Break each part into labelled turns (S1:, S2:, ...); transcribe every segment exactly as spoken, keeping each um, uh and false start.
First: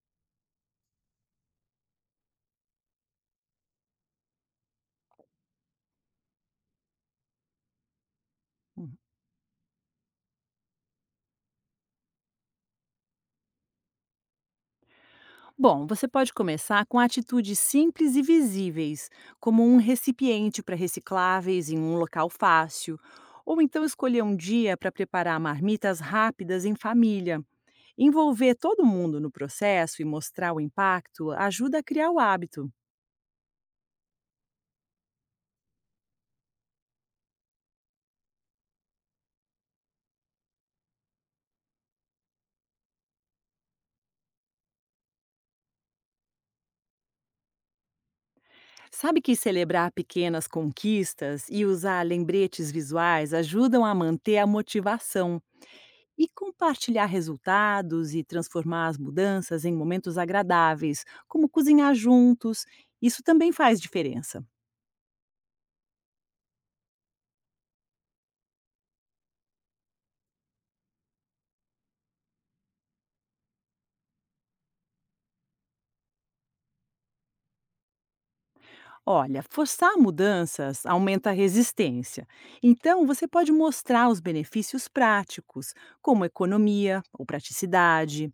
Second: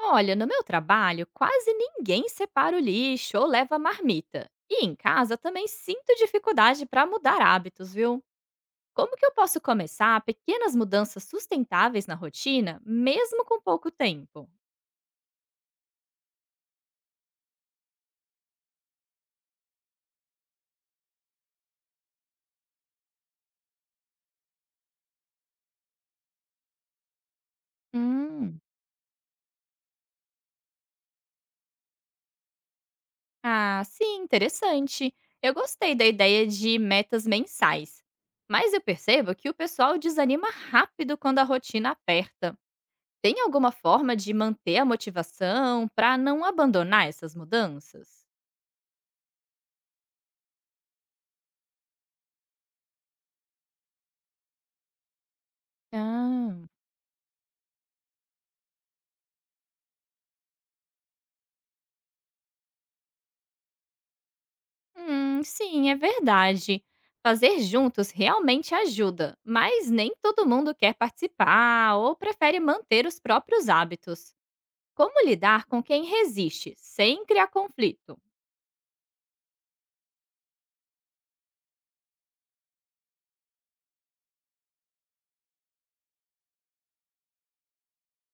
S1: Olha, no meu trabalho, quase ninguém separa o lixo ou leva marmita. E em casa também sinto dificuldade para mudar hábitos, viu?
S2: Hum.
S1: Como que eu posso começar pequenas mudanças sustentáveis na rotina, mesmo com pouco tempo?
S2: Bom, você pode começar com atitudes simples e visíveis, como um recipiente para recicláveis em um local fácil, ou então escolher um dia para preparar marmitas rápidas em família. Envolver
S1: Hum,
S2: todo mundo no processo e mostrar o impacto ajuda a criar o hábito.
S1: ah, sim, interessante. Eu gostei da ideia de metas mensais. Mas eu percebo que o pessoal desanima rápido quando a rotina aperta. Tem alguma forma de manter a motivação para não abandonar essas mudanças?
S2: Sabe que celebrar pequenas conquistas e usar lembretes visuais ajudam a manter a motivação. E
S1: Ah.
S2: compartilhar resultados e transformar as mudanças em momentos agradáveis, como cozinhar juntos, isso também faz diferença.
S1: Hum, sim, é verdade. Fazer juntos realmente ajuda, mas nem todo mundo quer participar ou prefere manter os próprios hábitos. Como lidar com quem resiste, sem criar conflito?
S2: Olha, forçar mudanças aumenta a resistência. Então, você pode mostrar os benefícios práticos, como economia ou praticidade.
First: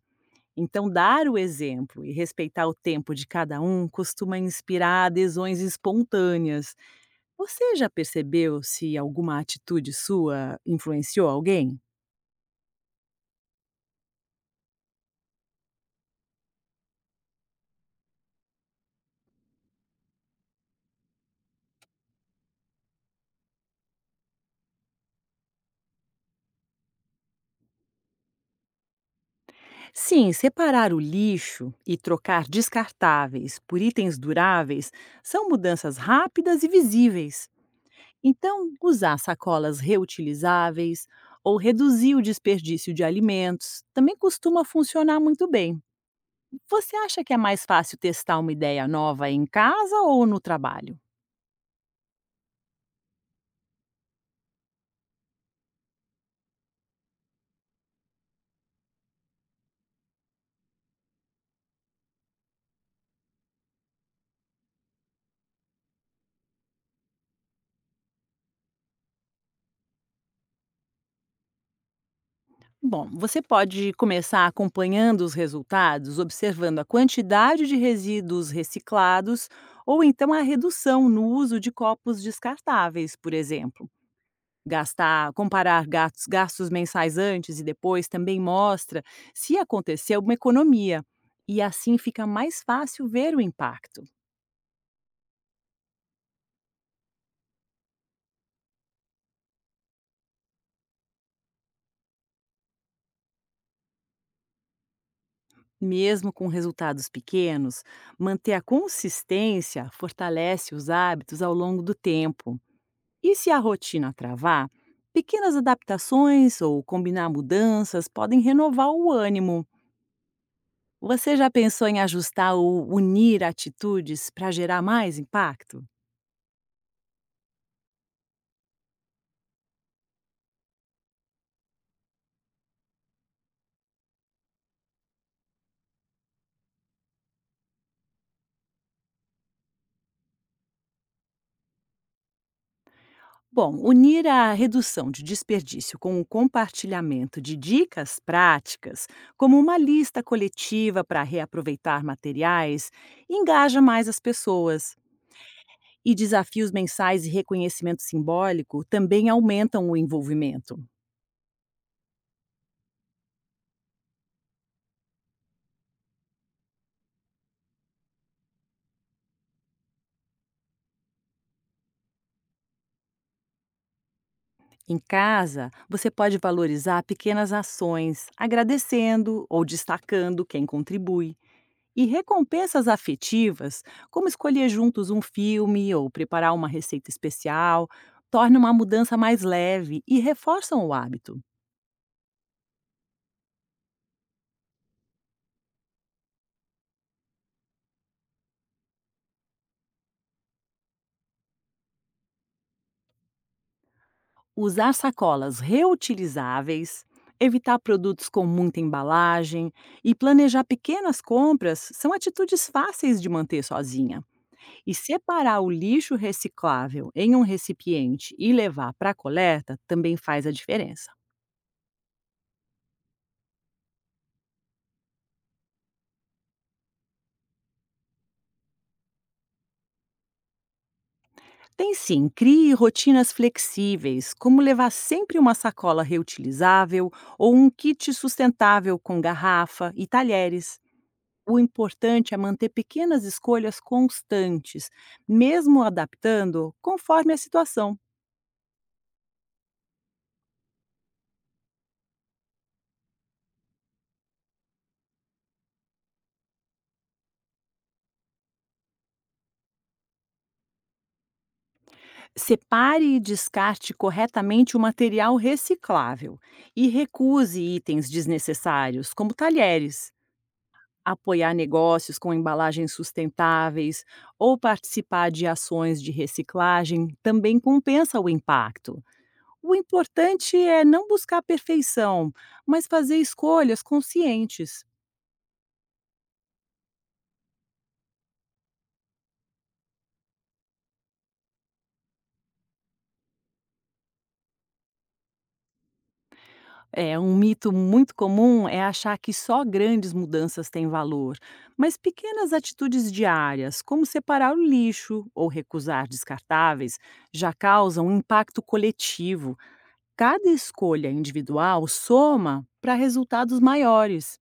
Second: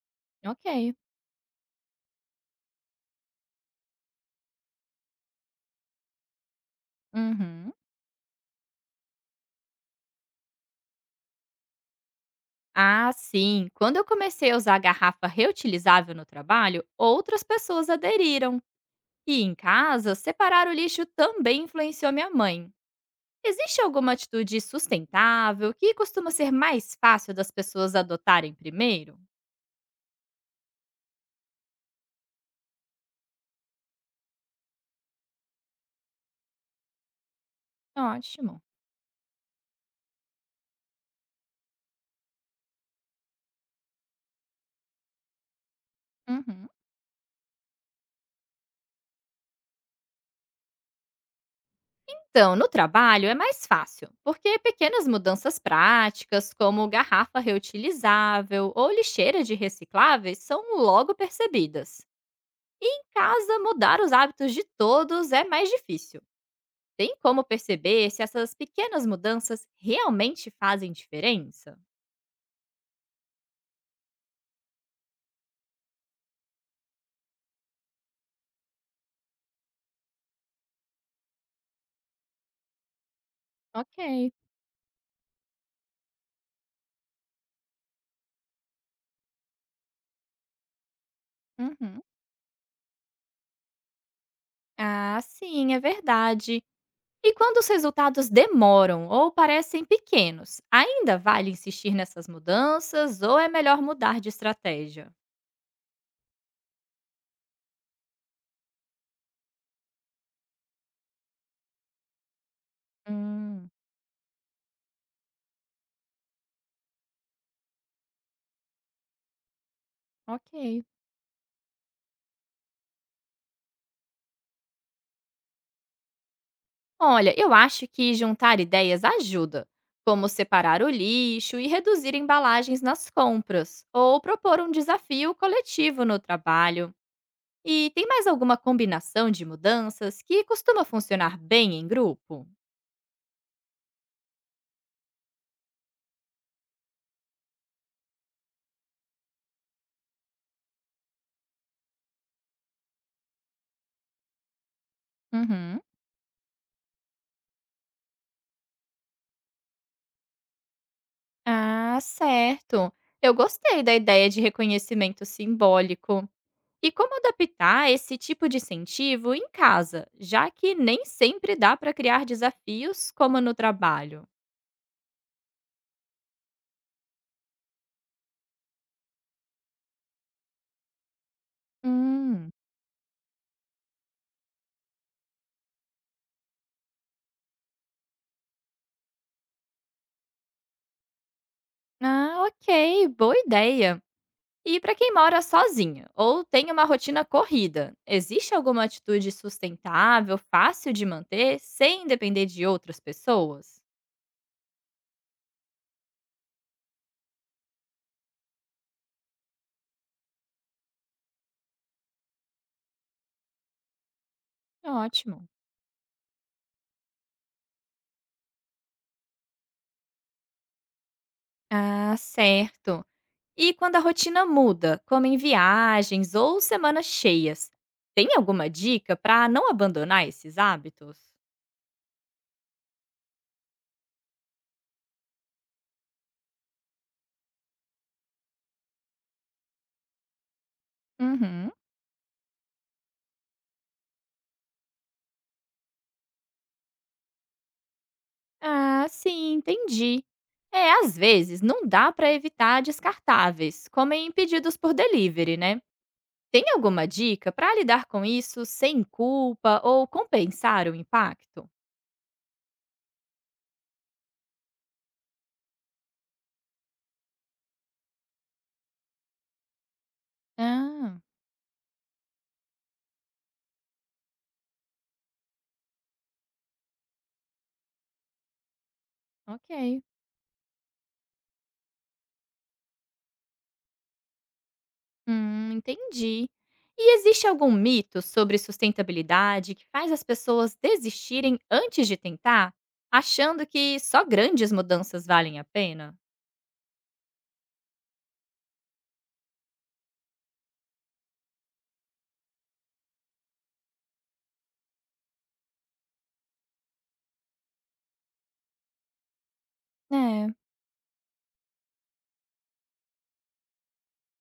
S2: Então,
S1: Ok.
S2: dar o exemplo e respeitar o tempo de cada um costuma inspirar adesões espontâneas.
S1: Uhum.
S2: Você já percebeu se alguma atitude sua influenciou alguém?
S1: Ah, sim. Quando eu comecei a usar garrafa reutilizável no trabalho, outras pessoas aderiram. E em casa, separar o lixo também influenciou minha mãe. Existe alguma atitude sustentável que costuma ser mais fácil das pessoas adotarem primeiro?
S2: Sim, separar o lixo e trocar descartáveis por itens duráveis são mudanças rápidas e visíveis.
S1: Ótimo.
S2: Então, usar sacolas reutilizáveis ou reduzir o desperdício de alimentos também costuma funcionar muito bem.
S1: Uhum.
S2: Você acha que é mais fácil testar uma ideia nova em casa ou no trabalho?
S1: Então, no trabalho é mais fácil, porque pequenas mudanças práticas, como garrafa reutilizável ou lixeira de recicláveis, são logo percebidas. Em casa, mudar os hábitos de todos é mais difícil. Tem como perceber se essas pequenas mudanças realmente fazem diferença?
S2: Bom, você pode começar acompanhando os resultados, observando a quantidade de resíduos reciclados ou então a redução no uso de copos descartáveis, por exemplo.
S1: Ok.
S2: Gastar, comparar gastos, gastos mensais antes e depois também mostra se aconteceu uma economia e assim
S1: Uhum.
S2: fica mais fácil ver o impacto.
S1: Ah, sim, é verdade. E quando os resultados demoram ou parecem pequenos, ainda vale insistir nessas mudanças ou é melhor mudar de estratégia?
S2: Mesmo com resultados pequenos, manter a consistência fortalece os hábitos ao longo do tempo. E se a
S1: Hum,
S2: rotina travar, pequenas adaptações ou combinar mudanças podem renovar o ânimo.
S1: ok.
S2: Você já pensou em ajustar ou unir atitudes para gerar mais impacto?
S1: Olha, eu acho que juntar ideias ajuda, como separar o lixo e reduzir embalagens nas compras, ou propor um desafio coletivo no trabalho. E tem mais alguma combinação de mudanças que costuma funcionar bem em grupo?
S2: Bom, unir a redução de desperdício com o compartilhamento de dicas práticas, como uma lista coletiva para reaproveitar materiais, engaja mais as pessoas.
S1: Uhum.
S2: E desafios mensais e reconhecimento simbólico também aumentam o envolvimento.
S1: Ah, certo. Eu gostei da ideia de reconhecimento simbólico. E como adaptar esse tipo de incentivo em casa, já que nem sempre dá para criar desafios como no trabalho?
S2: Em casa, você pode valorizar pequenas ações, agradecendo ou destacando quem contribui. E
S1: Hum.
S2: recompensas afetivas, como escolher juntos um filme ou preparar uma receita especial, tornam uma mudança mais leve e reforçam o hábito.
S1: Ah, ok, boa ideia. E para quem mora sozinha ou tem uma rotina corrida, existe alguma atitude sustentável, fácil de manter, sem depender de outras pessoas?
S2: Usar sacolas reutilizáveis, evitar produtos com muita embalagem e planejar pequenas compras são atitudes fáceis de manter sozinha. E
S1: Ótimo.
S2: separar o lixo reciclável em um recipiente e levar para a coleta também faz a diferença.
S1: Ah, certo. E quando a rotina muda, como em viagens ou semanas cheias, tem alguma dica para não abandonar esses hábitos?
S2: Tem sim, crie rotinas flexíveis, como levar sempre uma sacola reutilizável ou um kit sustentável com garrafa e talheres. O
S1: Uhum.
S2: importante é manter pequenas escolhas constantes, mesmo adaptando conforme a situação.
S1: Ah, sim, entendi. É, às vezes não dá para evitar descartáveis, como em pedidos por delivery, né? Tem alguma dica para lidar com isso sem culpa ou compensar o impacto?
S2: Separe e descarte corretamente o material reciclável e recuse itens desnecessários, como talheres.
S1: Ah,
S2: Apoiar negócios com embalagens sustentáveis ou participar de ações de reciclagem também compensa o impacto. O
S1: ok.
S2: importante é não buscar perfeição, mas fazer escolhas conscientes.
S1: Hum, entendi. E existe algum mito sobre sustentabilidade que faz as pessoas desistirem antes de tentar, achando que só grandes mudanças valem a pena?
S2: É, um mito muito comum é achar que só grandes mudanças têm valor, mas pequenas atitudes diárias, como separar o lixo ou recusar descartáveis, já causam um impacto coletivo. Cada
S1: É,
S2: escolha individual soma para resultados maiores.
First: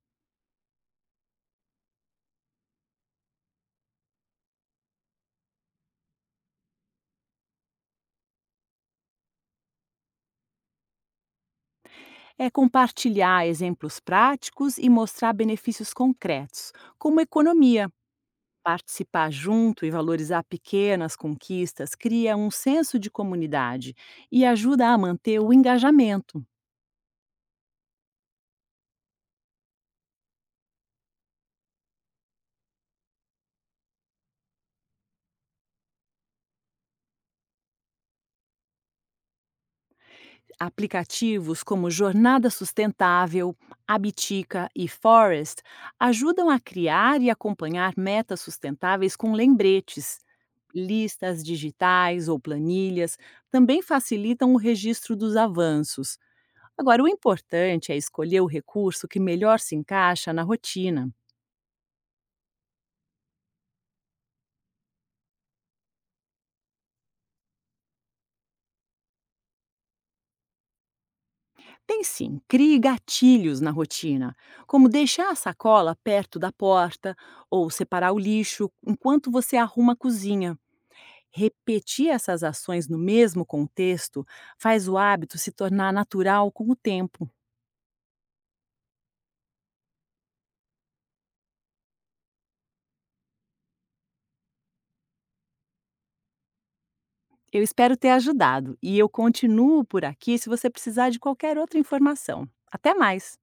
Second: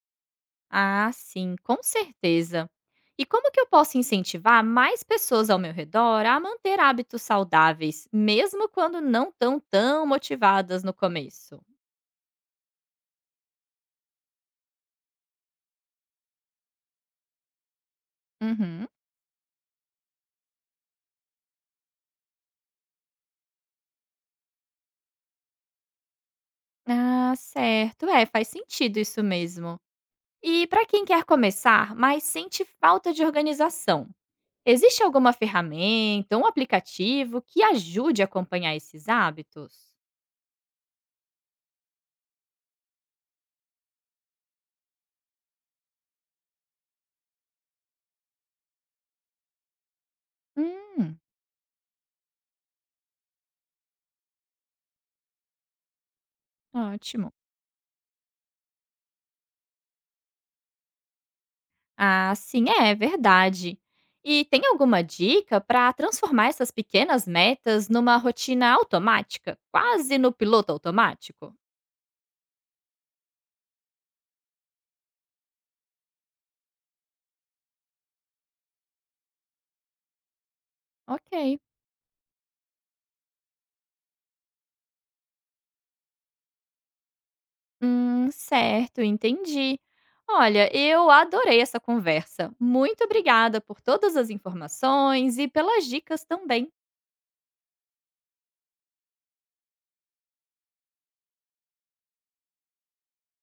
S1: ah, sim, com certeza. E como que eu posso incentivar mais pessoas ao meu redor a manter hábitos saudáveis, mesmo quando não estão tão motivadas no começo?
S2: É compartilhar exemplos práticos e mostrar benefícios concretos, como economia.
S1: Uhum.
S2: Participar junto e valorizar pequenas conquistas cria um senso de comunidade e ajuda a manter o engajamento.
S1: Ah, certo. É, faz sentido isso mesmo. E para quem quer começar, mas sente falta de organização, existe alguma ferramenta, um aplicativo que ajude a acompanhar esses hábitos?
S2: Aplicativos como Jornada Sustentável, Abitica e Forest ajudam a criar e acompanhar metas sustentáveis com lembretes.
S1: Hum,
S2: Listas digitais ou planilhas também facilitam o registro dos avanços. Agora, o
S1: ótimo.
S2: importante é escolher o recurso que melhor se encaixa na rotina.
S1: Ah, sim, é é verdade. E tem alguma dica para transformar essas pequenas metas numa rotina automática, quase no piloto automático?
S2: Tem sim, crie gatilhos na rotina, como deixar a sacola perto da porta ou separar o lixo enquanto você arruma a cozinha.
S1: Ok.
S2: Repetir essas ações no mesmo contexto faz o hábito se tornar natural com o tempo.
S1: Hum, certo, entendi. Olha, eu adorei essa conversa. Muito obrigada por todas as informações e pelas dicas também.
S2: Eu espero ter ajudado e eu continuo por aqui se você precisar de qualquer outra informação. Até mais!